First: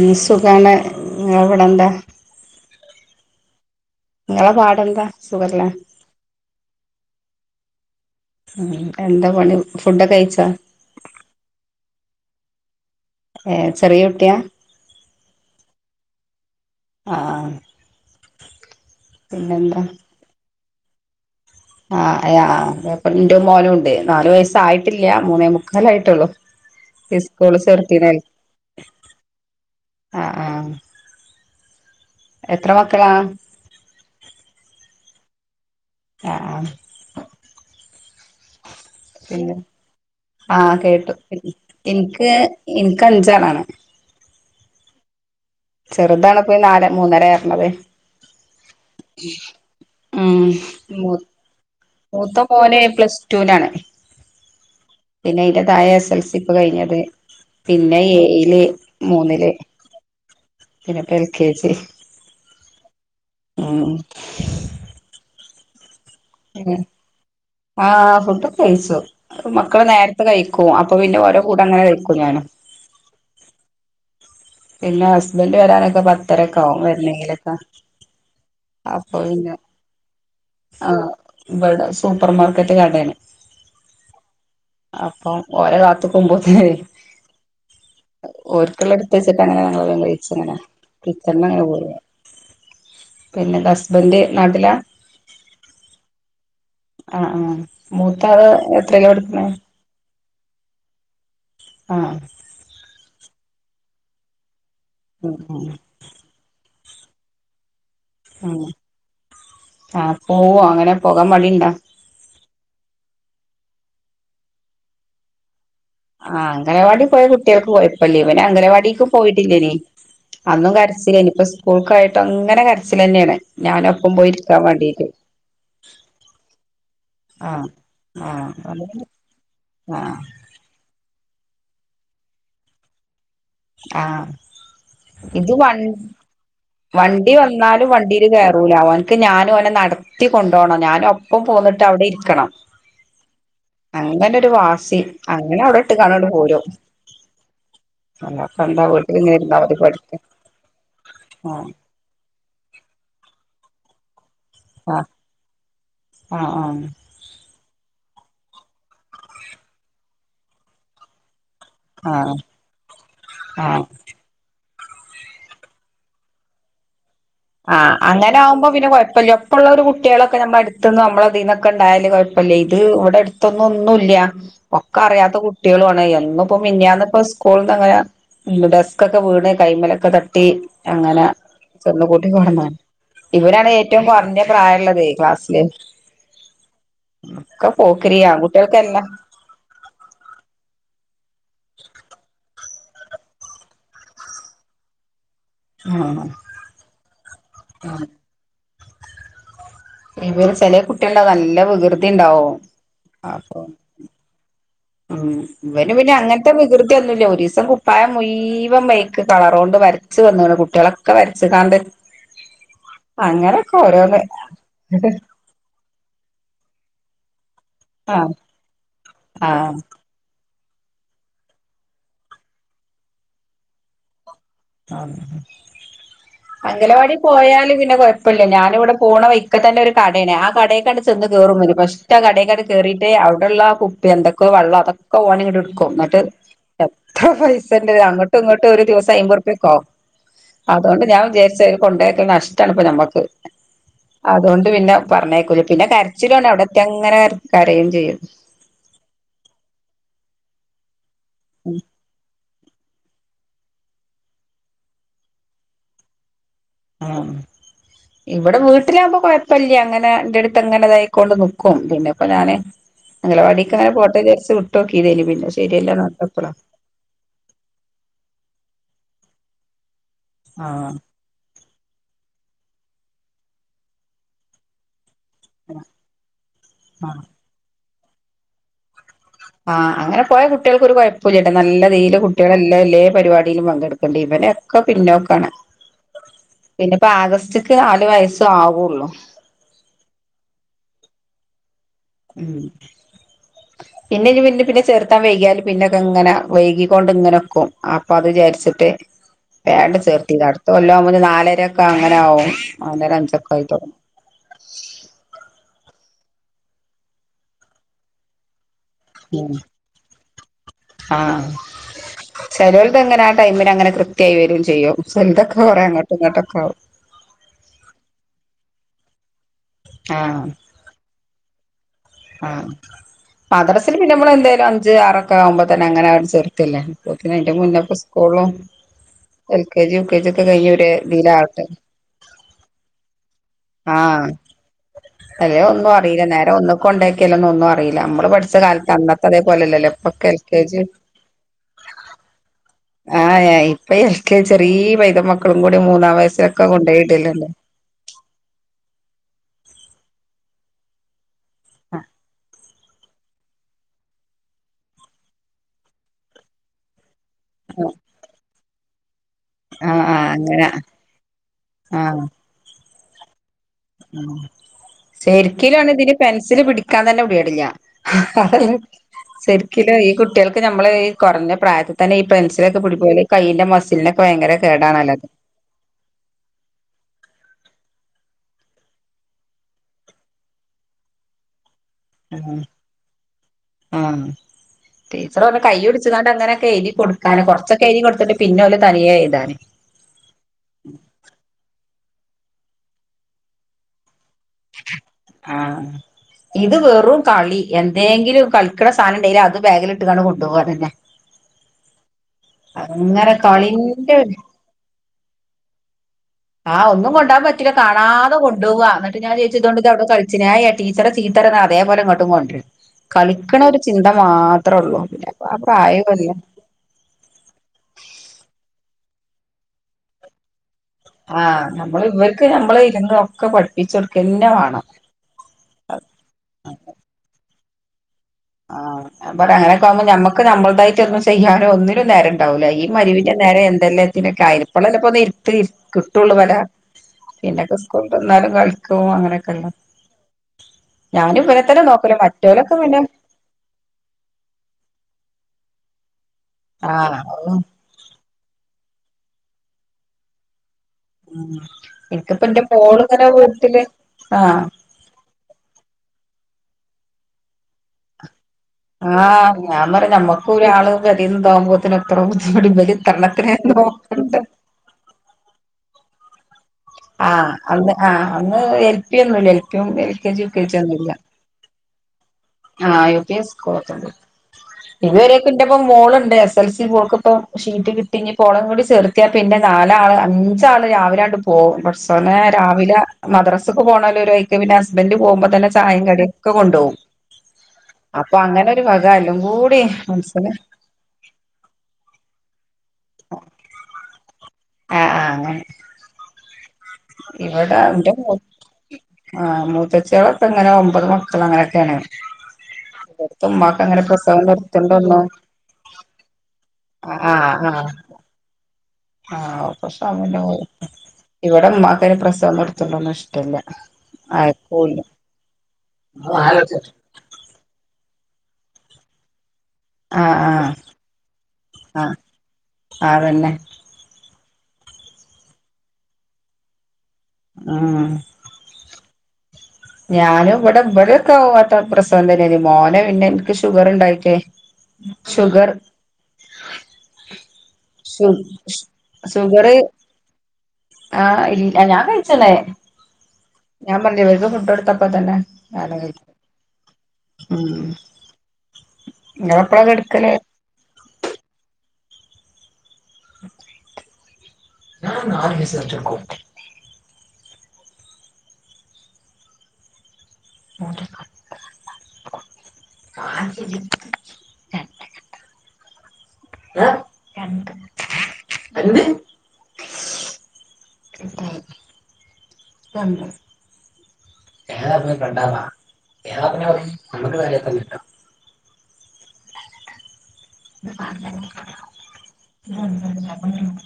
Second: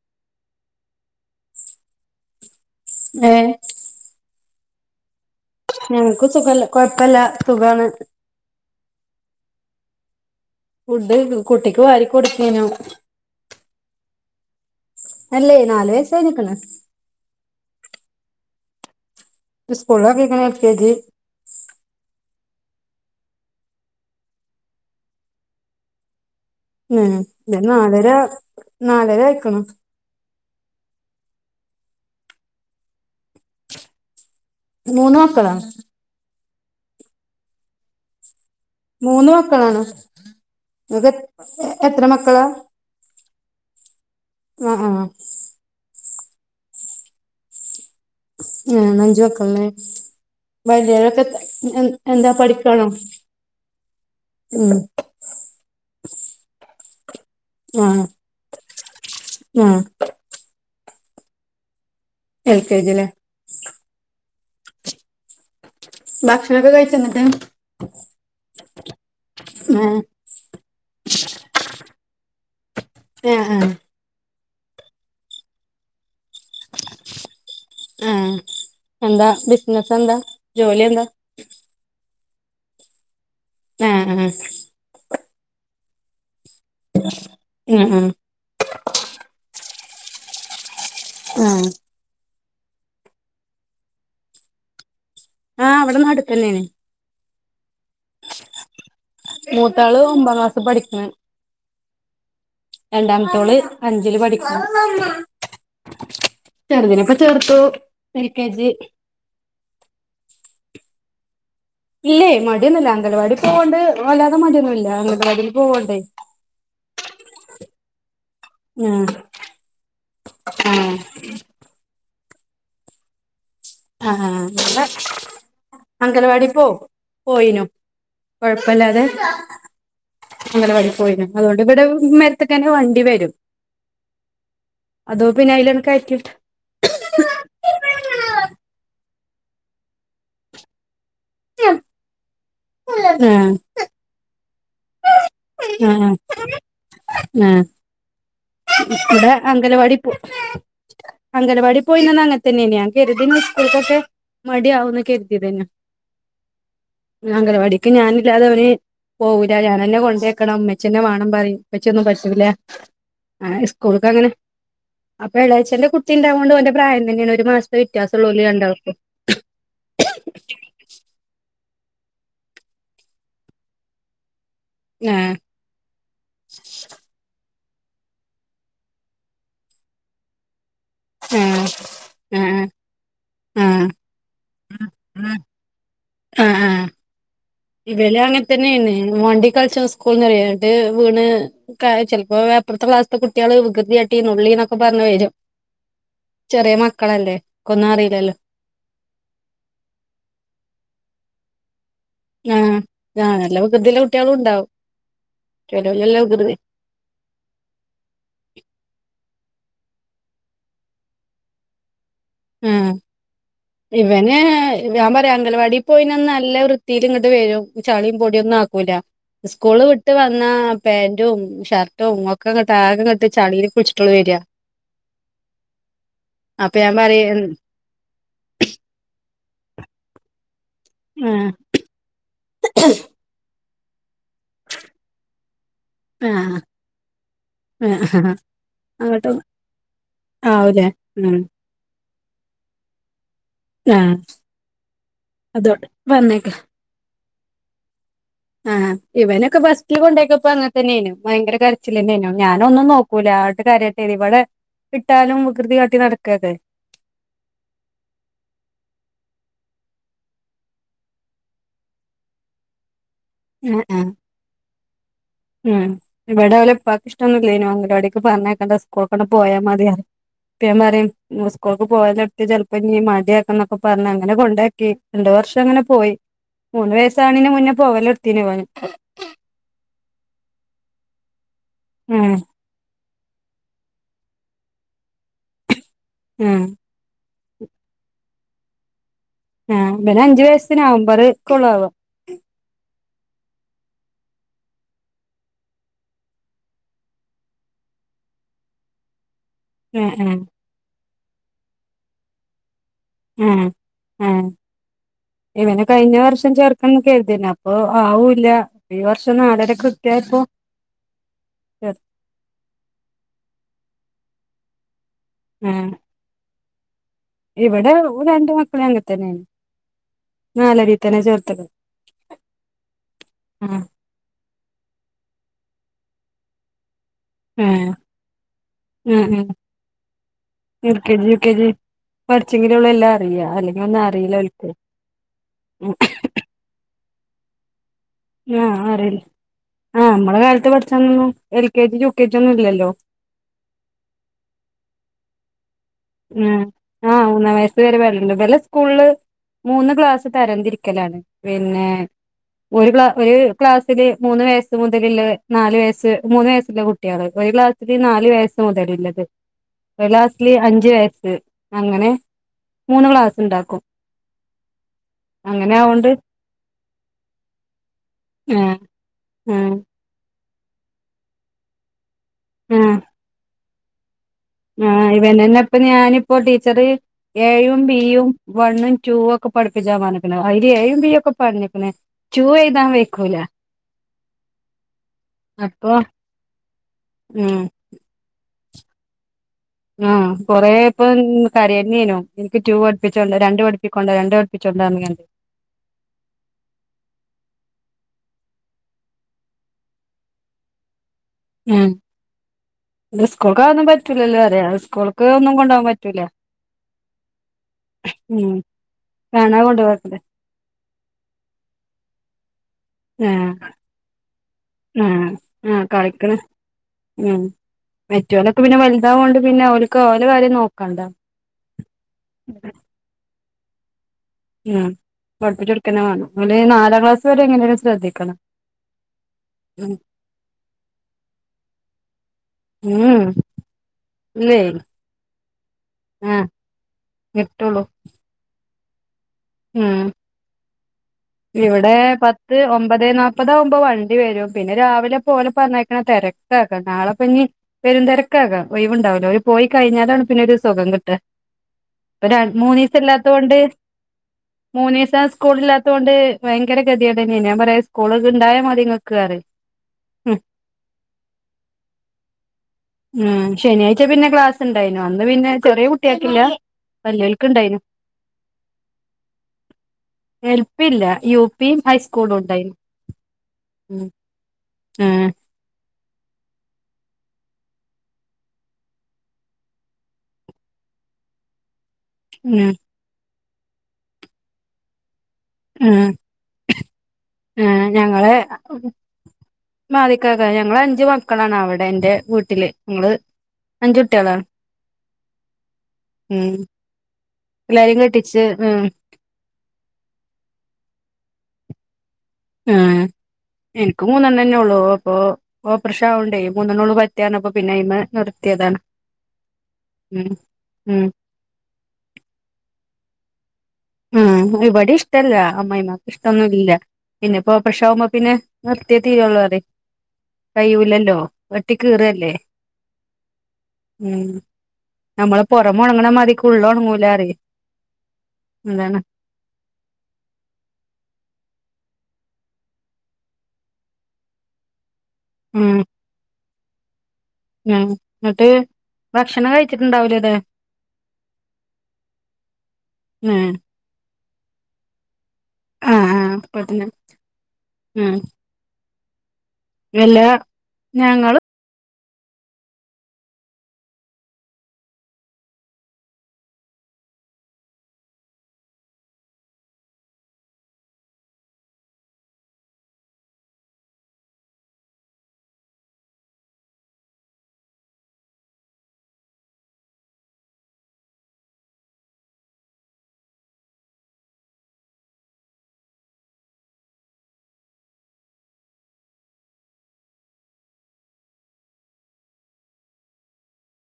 Me സുഖാണ് ഇവിടെന്താ ഏ നിങ്ങളെ പാടെന്താ സുഖല്ലേ ഞങ്ങക്ക് സുഖല്ല കൊഴപ്പല്ല സുഖാണ് ഉം എന്താ പണി ഫുഡൊക്കെ കഴിച്ചാൽ ഫുഡ് കുട്ടിക്ക് വാരി കൊടുക്കനു ഏ ചെറിയ കുട്ടിയാ അല്ലേ നാല് വയസായി നിിക്കണ ആഹ് പിന്നെന്താ സ്കൂള കേക്കണ എക്കതി ആഹ് അപ്പ എന്റെ മോനുണ്ട് നാലു വയസ്സായിട്ടില്ല മൂന്നേ മുക്കാല ആായിട്ടുള്ളു ഉം ഇ നാലര നാലര ആയിക്കണു ആഹ എത്ര മക്കളാ മൂന്നോക്കളാം ആ മൂന്ന് മക്കളാണ് ആഹ ഇങ്ങക്ക് കേട്ടു എത്ര എനിക്ക് മക്കളാ എനിക്ക് അഞ്ചാറാണ് ആഹ ആഹ ചെറുതാണ് ഇപ്പൊ ഈ നാലല് മൂന്നര ആരണത് ആ നഞ്ച വെക്കല്ലേ ഉം മൂ വലിയരൊക്കെ മൂത്ത പോന പ്ലസ് ടുനാണ് ഉം പിന്നെ അതിറതായ എസ് എൽസി ഇപ്പ കഴിഞ്ഞത് ആ പിന്നെ ഏയില് മൂന്നില് ആ പിന്നെപ്പ L K G L K ജിിലെ ആ ഉ ഭക്ഷണൊക്കെ കഴിച്ചോ ന്നിട്ട് ആഹ് ആ ഫട്ട കഴിച്ചു മക്കള് നേരത്തെ കഴിക്കും അപ്പൊ പിന്നെ ഓരോ കൂടെ അങ്ങനെ കഴിക്കും ഞൻ ആഹ ആഹ പിന്നെ ഹസ്ബന്ഡ് വരാനൊക്കെ പത്തരക്കെ ആും വരുന്നെങ്കിലൊക്കെ ആഹ് അപ്പൊ എന്താ ഇന്നെ ബിസിനസ് എന്താ ജോലി ആ എന്താ ഇടെ സൂപ്പർമാർക്കറ്റ് കടയാണ് ആഹ ആഹ ഓര കാത്തക്കുമ്പോത്ത ആഹ് ആഹ് ഒരിക്ക അങ്ങനളങ്ങനെങ്ങനെ ആഹ് പോ പിന്നെ ഹസ്ബന്റ്് നാട്ടിലാ ആഹ് അവിടന്ന് അടുത്ത തന്നെയണ ആ ആ മൂത്തത് എത്രയൊക്ക എടുക്കുന്ന ക്ലസ പഠിക്ക ആഹ രണ്ടാമത്തോള് അഞ്ചില് പഠിക്കണം ഉ ചെറുദിനെപ്പൊ ചെർത്തു ആ ആ പോോ അങ്ങനെ പോകാൻ പടിിയുണ്ടാ ഇല്ലേ മടിയൊന്നുംല്ല അംഗവാടി പോകണ്ട് വല്ലാതെ മടിയൊന്നുമ ഇല്ല അങ്കവാടി ആ അംഗനവാടി പോയ കുട്ടികൾക്ക് പോയപ്പ ലീവന് ആഹ് അംഗനവാടിക്ക്ും പോയിട്ടില്ലന അന്നും കരച്ചിലേനി ഇപ്പ സ്കൂൾക്കായിട്ട് അങ്ങനെ കരച്ചില തന്നെയാണ് ആ നല്ല അംഗൽവാടി പോ പോയിനു ആഹ് കൊഴപ്പല്ലാതെ ആഹ് ആഹ് അംഗനവാടി [unintelligible] പോയ്ന് അതുകൊണ്ട് ഇവിടെ ഇമ്മര്ത്ത്ക്കെന്നെ വണ്ടി വെരും ആഹ് പിന്നെ ഇത് വ അയിലണ് കയറ്റിട്ട് വണ്ടി വന്നാലും വണ്ടിയിൽ കയറൂലാ ഓന് ഞാൻ ഓനെ നടത്തിക്കൊണ്ടു പോവ ണം ഞാനും അവനു ഒപ്പം പോയിട്ട് അവിടെ ഇരിക്കണം ആഹ് ട്ട് വാസി അങ്ങനെ ഔടെ ആഹ് ഇട്ട്ക്കാണ്ടണ്ട് പോരും ആഹ് അല്ലാപ്പന്താ ഇവിടെ വീട്ടിലിങ്ങനെ ഇരുന്നാ മതി അംഗനവാടിയിൽ പഠിക്ക പോയി ആഹ് അംഗനവാടി പോയി നിന്നാൽ അങ്ങനെ തന്നെയാണ് ഞാൻ കരുതിയത് സ്കൂളിൽ [unintelligible] മടിയാകുമെന്ന് ആഹ് കരുതിയതാണ് ആഹ് ആഹ് അംഗനവാടിയിലേക്ക് ഞാൻ അല്ലാതെ അവന് പോകൂല്ല ഞാനന്നെ കൊണ്ടാക്കണം ഇമ്മച്ചന്നെ വാണം പറിം ഇപ്പച്ചി ഒന്നും ആഹ് പറ്റൂല ആഹ് സ്കൂൾക്കങ്ങനെ അപ്പ എളെച്ഛന്റെ കുട്ടി ഇണ്ടാകും ഓന്റെ പ്രായം തന്നെയാണ് ഒരു മാസത്തെ ആഹ് വ്യത്യാസള്ളൂ അങ്ങനെ ഓല് ആകുമ്പോ പിന്നെ രണ്ടാൾക്കും കോഴപ്പല്ല ഒപ്പമുള്ള കുട്ട്യാളൊക്കെ നമ്മടെ അട്ത്ത്ന്ന് നമ്മടെ തീന്ന് ഒക്കെ ഇണ്ടായാല് കോഴപ്പല്ല ഇത് ഇവിടെ എട്ത്ത്ന്ന് ഒന്നുല്ല ഒക്കെ ആഹ് അറിയാത്ത കുട്ട്യാളു ആണ് എന്നും ഇപ്പോ മിനിഞ്ഞാന്ന് ഇപ്പ സ്കൂളിന്നങ്ങനെ ഡസ്ക് ഒക്കെ വീണു കൈയും മേലൊക്കെ തട്ടി അങ്ങനെ ആഹ് ചെന്ന് മു ആഹ് ഇവനാണ് ആഹ് ഏറ്റവും കുറഞ്ഞ പ്രായം ഉള്ളത് ക്ലാസ്സില് ഒക്കെ പോക്കിരി ഇവരും അങ്ങനെ തന്നെയാണ് ആൺകുട്ടികൾക്കെല്ലാം മണ്ടി കളിച്ചാസ്കൂള്ന്ന് വീണത്- വീണ് ചിലപ്പോൾ ഇപ്പുറത്തെ ക്ലാസുകളെ കുട്ടികൾ വികൃതി കാട്ടി നുള്ളി എന്നൊക്കെ പറഞ്ഞു വരും ആഹ് ചെറിയ മക്കളല്ലേ അവർക്കൊന്നും അറിയില്ലല്ലോ ഇവര് ചെല കുട്ടികള നല്ല വികൃതി- ഉണ്ടാവും ആ ആ അപ്പൊ നല്ല വികൃതിയുള്ള കുട്ടികളും ഉണ്ടാവും ഉം ഇവര് പിന്നെ അങ്ങനത്തെ വികൃതി ഒന്നുമില്ല ഒരു ദിവസത്തെ കുപ്പായം മുഴുവനും കളർ കൊണ്ട് വരച്ചു വന്നു കുട്ടികളൊക്കെ വരച്ചു കാണ്ട് ആഹ് ഇവന് ഞാൻ പറയാ അംഗൽവാടി പോഎന്നാ- നല്ല വൃത്തിയിൽ ഇങ്ങോട്ട് വരും. ചളിയും ആഹ് പൊടിയും ഒന്നുമാക്കില്ല ആഹ് സ്കൂൾ വിട്ടു വന്നിട്ട് എന്നാ പാൻറും ഷർട്ടും ഒക്കെട്ട് ആകെം കെട്ടി ചളിൽ കുടിച്ചിട്ടുള്ള വരിക അപ്പൊ ഞാൻ അംഗലവാടി പറയും പോയാല് പിന്നെ കൊഴപ്പമില്ല ഞാനിവിടെ പോണ വഴി ഒക്കെ തന്നെ ഒരു കടയാണ് ആ കടയൊക്കെ അങ്ങ് ആഹ് കേറിയിട്ട് ഫസ്റ്റ് കടയിലേക്ക് അങ്ങ് കേറിയിട്ട് അവിടെയുള്ള ഇപ്പൊ എന്തൊക്കെ വെള്ളം അതൊെ ഓൻ ഇങ്ങട്ട് എടുക്കും എന്നിട്ട് ആഹ് എത്ര പൈസന്റെ ആഹ് അങ്ങോട്ടും ഇങ്ങോട്ടും ഒരു ദിവസം അങ്ങോട്ടും അയിമ്പത് - ഓ ആവൂലേ അതുകൊണ്ട് ഞാൻ ഉം വിചാരിച്ച അവര് കൊണ്ടോക്കുന്നത് നഷ്ടാണ് ഇപ്പൊ ഞമ്മുക്ക് ആഹ് അതുകൊണ്ട് പിന്നെ പറഞ്ഞേക്കൂല്ല പിന്നെ അതോണ്ട് പറഞ്ഞേക്ക കരച്ചിലണ അവിടെത്തിയാൽ അങ്ങനെ കരയും ചെയ്യും ആ ഇവനൊക്കെ ബസ്സില് കൊണ്ടക്കപ്പോ അങ്ങെ തന്നെയായിരുന്നു ഭയങ്കര കരച്ചിൽ തന്നെയ് നു ഞാനൊന്നും നോക്കൂല അങ്ങോട്ട് കരയട്ടെ ഇവിടെ ഇട്ടാലും വികൃതി കാട്ടി നടക്കല്ലേ- ആഹ് - ഇവിടെ വീട്ടിലാവകുമ്പോ കുഴപ്പില്ല അങ്ങനെ എന്റെ അടുത്ത് ഇതാക്കിക്കൊണ്ട് നിക്കും പിന്നെ ഇപ്പോ ഞാന് ആഹ് അംഗനവാടിലേക്ക് ആഹ് പോട്ടെന്നു വിചാരിച്ച് വിട്ട് നോക്കീതാ ഇനി പിന്നെ ഉം ശെരിഅല്ലെന്ന് കണ്ടപ്പാളാ അവിടേക്ക് പറഞ്ഞയക്കണ്ട സ്കൂൾക്ക് പോയാൽ മതി പിന്നെ ആഹ് പറ സ്കൂൾക്ക് പോയത്- ഇപ്പോൾ ഇങ്ങനെ മടിയണെന്നൊക്കെ പറഞ്ഞ് അങ്ങനെ കൊണ്ടാക്കി- രണ്ടുവർഷം അങ്ങനെ പോയി മൂന്ന് ആഹ് വയസ്സ്ആക്നേന്റെ മുൻപ് പോവല് തൊട്ത്തിനീ ഇവൻ ആ അങ്ങനെ പോയാ കുട്ടികൾക്കൊ ഒരു കുഴപ്പമില്ലേട്ട നല്ല [unintelligible] ആഹ് കുട്ടികളെല്ലാംല്ലേ പരിപാടിയിലും പങ്കെടുക്കണ്ട, ഇവനൊക്കെ പിന്നോക്കാണ് ആഹ് പിന്നെ ച്ചക്ക് നാല് വയസ്സ് ആവെള്ളു ആഹ് ഇവന് അഞ്ചു വയസ്സ് നവംബർക്കുള്ളിൽ ആകും- ഉം [inaudible] പിന്നെ പിന്നെ ചേർക്കാൻ വൈകിയാൽ പിന്നൊക്കെ ഇങ്ങനെ വൈകി കൊണ്ട് നിൽക്കും അപ്പോൾ അത് വിചാരിച്ചിട്ട് വേഗം ആഹ് ആഹ് ചേർത്തിന് അടുത്തകൊല്ലം ആകുമ്പോൾ ഇനി നാലര ഒക്കെ അങ്ങനെയാകും ഉം ആ ഇവന് കഴിഞ്ഞ വർഷം ചേർതാന്ന് കരുതിന അപ്പൊ ആവൂല്ല ഈ വർഷം നാളരെ കൃത്യായപ്പോ ആഹ ചേർ ചെലോലത എങ്ങനെ ആ ടൈമിന് അങ്ങന കൈകരകയും ചെയ്യും ചെലതൊക്കെ ആ കുറ അങ്ങോട്ടും ഇങ്ങോട്ടൊക്കെ ആകും. ഇവിടെ രണ്ട് മക്കളും അങ്ങ തന്നെയാണ് ആഹ് നാലരീ തന്നെ ചേർത്ത. ആഹ് മദ്രസിന് പിന്നെ നമ്മള് എന്തായാലും അഞ്ച് ആറൊക്കെ ആവുമ്പ തന്നെ അങ്ങനെ അവും ചെറുത്തില്ല? പ്പൊത്തിന് അയിന് ആ മുന്നപ്പ സ്കൂളും ആ ആ L K G U K G ഒക്കെ കഴിഞ്ഞ ഒര് ഇതിലാവട്ടെ. പഠിച്ചെങ്കിലും ഉള്ള എല്ലാം അറിയാ അല്ലെ? ആഹ് അല്ലേ ഒന്നും അറിയില്ല നേരം ഒന്ന് കൊണ്ടാക്കിയല്ല ഒന്നു ഒന്നും അ അറിയില്ല നമ്മള് പഠിച്ച ആ കാലത്ത് അറിയില്ല അന്നത്തെ അതേപോലെല്ലല്ലോ ആ ഇപ്പൊ എൽ നമ്മളെ കെ കാലത്ത് ജി. പഠിച്ചന്നൊന്നും L K G U K G ഒന്നും ഇല്ലല്ലോ ആഹ് ഇപ്പ എക്കെ ചെറിയ പെയ്ത ഉം ആഹ് മൂന്ന വയസ് വരെ വേര്ല്ണ്ട് ബല സ്കൂള്ള് മൂന്ന് ക്ലാസ് തരംതിരിക്കലാണ് പിന്നെ ഒരു ക്ല ഒരു ക്ലാസ്സില് മൂന്ന് വയസ്സ് മുതലുള്ള നാല് വയസ്സ് മൂന്ന് വയസ്സുള്ള കു ഒരുക്ലാസിൽ ആഹ് നാല് വയസ് മുതലള്ളത് ഒരു ആഹ് ളാസിൽ അങ്ങനെ അഞ്ജ് അഞ്ച് വയസ്സ് അങ്ങനെ ആഹ് മൂന്ന് ക്ലാസ് ഉണ്ടാക് ശരിക്കലുംണ് ആവോണ്ട് ഇതിന് പെൻസില് പിടിക്കാൻ തന്നെ പീടില്ല. ആഹ് ആഹ് ശരിക്കലും ഈ കുട്ടികൾക്ക് നമ്മൾഈ കുറഞ്ഞ പ്രായത്തിൽ തന്നെ ഈ പെൻസിലൊക്കെ പിടി പോല കൈയിന്റെ മസിലൊക്കെ ആഹ ഇവന്നന്നെ ഇപ്പൊ ഞാനിപ്പോ ടീച്ചറ് ഏഴും ബീയും. വണ് റ്റു ഒക്കെ പടിപ്പിച്ചാമ്പറഞ്ഞകന് അതിൽ എയും ബീയൊക്കെ പർഞ്ഞക്കണ് റ്റു എയ്താൻ വെയ്കൂല. ആഹ് ടീച്ചർ പർഞ് അപ്പൊ കയ്യുടിച്ങ്ങാണ്ട് അങ്ങനെക്കെ എഴതി കൊടുക്കാാന് ഉം കൊറച്ചൊക്കെ എയ്തി കൊടുത്തിട്ട് പിന്നെ ഓല് തനിയെഴ്താന്. ആ കൊറെ ഇപ്പം കര തന്നേനു എനിക്ക് റ്റു പഠിപ്പിച്ചോണ്ട രണ്ട് പഠപ്പിക്കൊണ്ട രണ്ട് പ ആഹ് ഇത് വെറും കളി എ ന്തേങ്കിലും കളിക്കണ സാനണ്ടെൽ അത് ബാഗിലിട്ടങ്ങാണ്ട കൊുപോക അതന്നെ ഉം അങ്ങനെ സ്കൂൾക്ക അതൊന്നും കളിന്റെ പറ്റൂലല്ലോ അറയാ സ്കൂൾക്ക് ഒന്നും കൊണ്ടകാൻ പറ്റൂല. ആഹ ഒന്നും കൊണ്ടാൻ പറ്റില്ല കാണതെ ഉം കൊണ്ട് പോവാ ന്നട്ട് ഞാൻ ചോതിച് കാണാ തുകൊണ്ട് ഇത് എവിടെ കൊണ്ടോവാത്തത് കളിച്ചിന ടീച്ചറെ ചീ ഇ അതപോലെ ങ്ങട്ടും കൊണ്ടുരും. ആഹ് കളിക്കണ ഒരു ചിന്ത മാത്രേ ഉള്ളൂ ആഹ് പിന്നെപ്പൊ ആ ആഹ് പ്രയോക്കെല്ലേ. കളിക്കണ് ഉം മറ്റവലൊക്കെ പിന്നെ വലുതാവോണ്ട് പിന്നെ ഓല്ക് ഓല കാര്യം നോക്ക ആഹ് നമ്മൾ ഇവർക്ക് നമ്മള് ഇരുന്ന ഒക്കെ പഠിപ്പിച്ച കൊടുക്ക ഉം പഠിപ്പികൊടുക്കനെ വേണം അ നാലാം ക്ലാസ് വരെ എങ്ങനെയും ശ്രദ്ധിക്കണം. ആഹ് ഞാപറയാ ഉം അങ്ങനൊക്കെകുമ്പോ ഞമ്മക്ക് നമ്മളതായിട്ട് ഒും ചെയ്യാനോ ഒന്നിനും നേരം ഉണ്ടാവൂല ഈ മരിവി ഉം നേരെ എന്തെല്ലേത്തി ഇല്ലേ കായലപ്പളല്ലെ പോ ഇരുത്ത് കിട്ടുള്ളൂ ആഹ് പെര പിന്നക്കെ കിട്ടുള്ളൂ സ്കൂള്ട്ടന്നാലും കളിക്കു അങ്ങനെയൊക്കെല്ലെ ഉം ഇവിടെ പത്ത് പിന്നെ ഒമ്പത് നാപത് ആവും ഇപ്പൊ വണ്ടി വരും പിന്നെ രാവിലെ പോലെ പറഞ്ഞയക്കണ തിരക്കക്കെ ആഹ് നാളെപ്പനി ഉം വരും തിര ക്കതാ ഓയ്വുണ്ടാവൂല ഓരു പോയി കഴിഞ്ഞാലാണ് പിന്നെ ഒരു സുഖംകിട്ട ഇപ്പൊ ര എനിക്കിപ്പ എന്റെ മൂന്ന ദിവസം മോള് ഇങ്ങനെ ഇല്ലാതോണ്ട്. വീട്ടില് ആഹ് മൂന്നീസം സ്കൂളില്ലാതോണ്ട് ഭയങ്കര ഗതികേടെൻ ഞാൻ പറയാ സ്കൂള്ണ്ടായ. ആഹ് ഞാൻ പറ നമ്മക്കും ഒരാള് പേരിൽണ്ടകുമ്പോ എത്ര ബുദ്ധിമുട്ടാ ഉം ഇതാരാണ്ണത്തിനെ. ശനിയാഴ്ച പിന്നെ ക്ലാസ് ഉണ്ടായിനു അന്ന് പിന്നെ ചെറിയ കുട്ടിയെക്കില്ല. ആഹ് അന്ന് ആ് അന്ന് എൽപിയ ഒന്നുംല്ല എൽപിയും എൽ കെ ജി ഒക്കെ എൽ ഇല്ല യു പീമ് ഹൈസ്കൂളും ഉണ്ടായിനു ആ യു പി ഉം സ്കളുണ്ട് ഉം ഇവരെയൊക്കെ ഇന്റപ്പ മോളുണ്ട് എസ് എൽ സി പോ പ്പ ഷീറ്റ് കിട്ടി ഞ്ഞിപോളേം കൂടി ചേർത്തിയാൽ പിന്നെ നാലാള് അഞ്ചാള് രാവിലാങ്ങട് പോകും. പടച്ചോനെ ഉം രാവിലെ മദ്രസക്ക് പോണ്ണോൽ ഒരു വൈക്ക് പിന്നെ ഹസ്ബന്റും പോകുമ്പോ തന്നെ ചായയും കടിയക്കെ കൊണ്ടോകും. ആഹ് ഞങ്ങള്- എല്ലും കൂടി മതിക്കാക്കാ മനസ്സിന് ഞങ്ങള് അഞ്ചു മക്കളാണ് അവിടെ എന്റെ വീട്ട നിങ്ങള് അഞ്ച് കുട്ടികളാണ് ആഹ ആഹ് അങ്ങനെ ഇവിടെ എല്ലാരിം എന്റെ കെട്ടിച്ച് ഉം ആ മൂത്തച്ചികളൊക്കെ ഇങ്ങനെ ഒമ്പത് മക്ക അങ്ങനെയൊക്കെയാണ് ഏഹ് ഉമ്മാക്ക് അങ്ങനെ എനിക്ക് മൂന്നെണ്ണം പ്രസവം തന്നെ ഉള്ളൂ അപ്പൊ നിർത്തണ്ടൊന്നും ഓപ്രേഷനാവണ്ടേ മൂന്നെണ്ണ ഉള്ളൂ പറ്റാനപ്പ പിന്നെ അയമേ നിർത്തി താണ് ആഹ പക്ഷ ഇവിടെ ഉമ്മാക്കാര് പ്രസവം നിർത്തുന്നതൊന്നും ഇഷ്ടമല്ല ആ ഇവിടെ ഇഷ്ടമല്ല അമ്മമായിമാക്ക് ഇഷ്ടൊന്നുമ ഇല്ല പിന്നെപ്പോ ഓപ്രേഷ പിന്നെ നിർത്തിയ തീരള്ളൂ അതേ ആഹ് ആഹ് കയൂലല്ലോ വെട്ടി ആഹ് കീറല്ലേ അതന്നെ ഉ നമ്മള് പുറമുണങ്ങണ മതിരിക്കുള്ളിൽ ഉണങ്ങൂല ആഹ എന്താണ് ഞാനും ഇവിടെ ഇവിടൊക്ക ആവും അത്ര പ്രസവം തന്നെയ മോനെ പിന്നെ എനിക്ക് ഷുഗർ ഉണ്ടായിട്ടേ ഷുഗർ ഉം ഉം ഷു എന്നിട്ട് ഭക്ഷണം ഷുഗർ കഴിച്ചിട്ടുണ്ടാവല അതെ ആഹ് ഇല്ല ഞാൻ കഴിച്ചന്നെ ഉം ഞാൻ പറഞ്ഞിട്ല്ലേ വർക്ക് ഫുഡ് കൊടുത്തപ്പ തന്നെ ആ ആഹ് ആഹ് അപ്പത്തിന് [inaudible] ഉം ഇങ്ങളെപ്പളാ ഇല്ലാ ഞങ്ങളും [unintelligible] ന ആ മസ് അച്ചുക്ക [unintelligible] മു [inaudible] ആ [inaudible] [unintelligible] ആ രണ്ട് [inaudible] [inaudible] [unintelligible] [inaudible]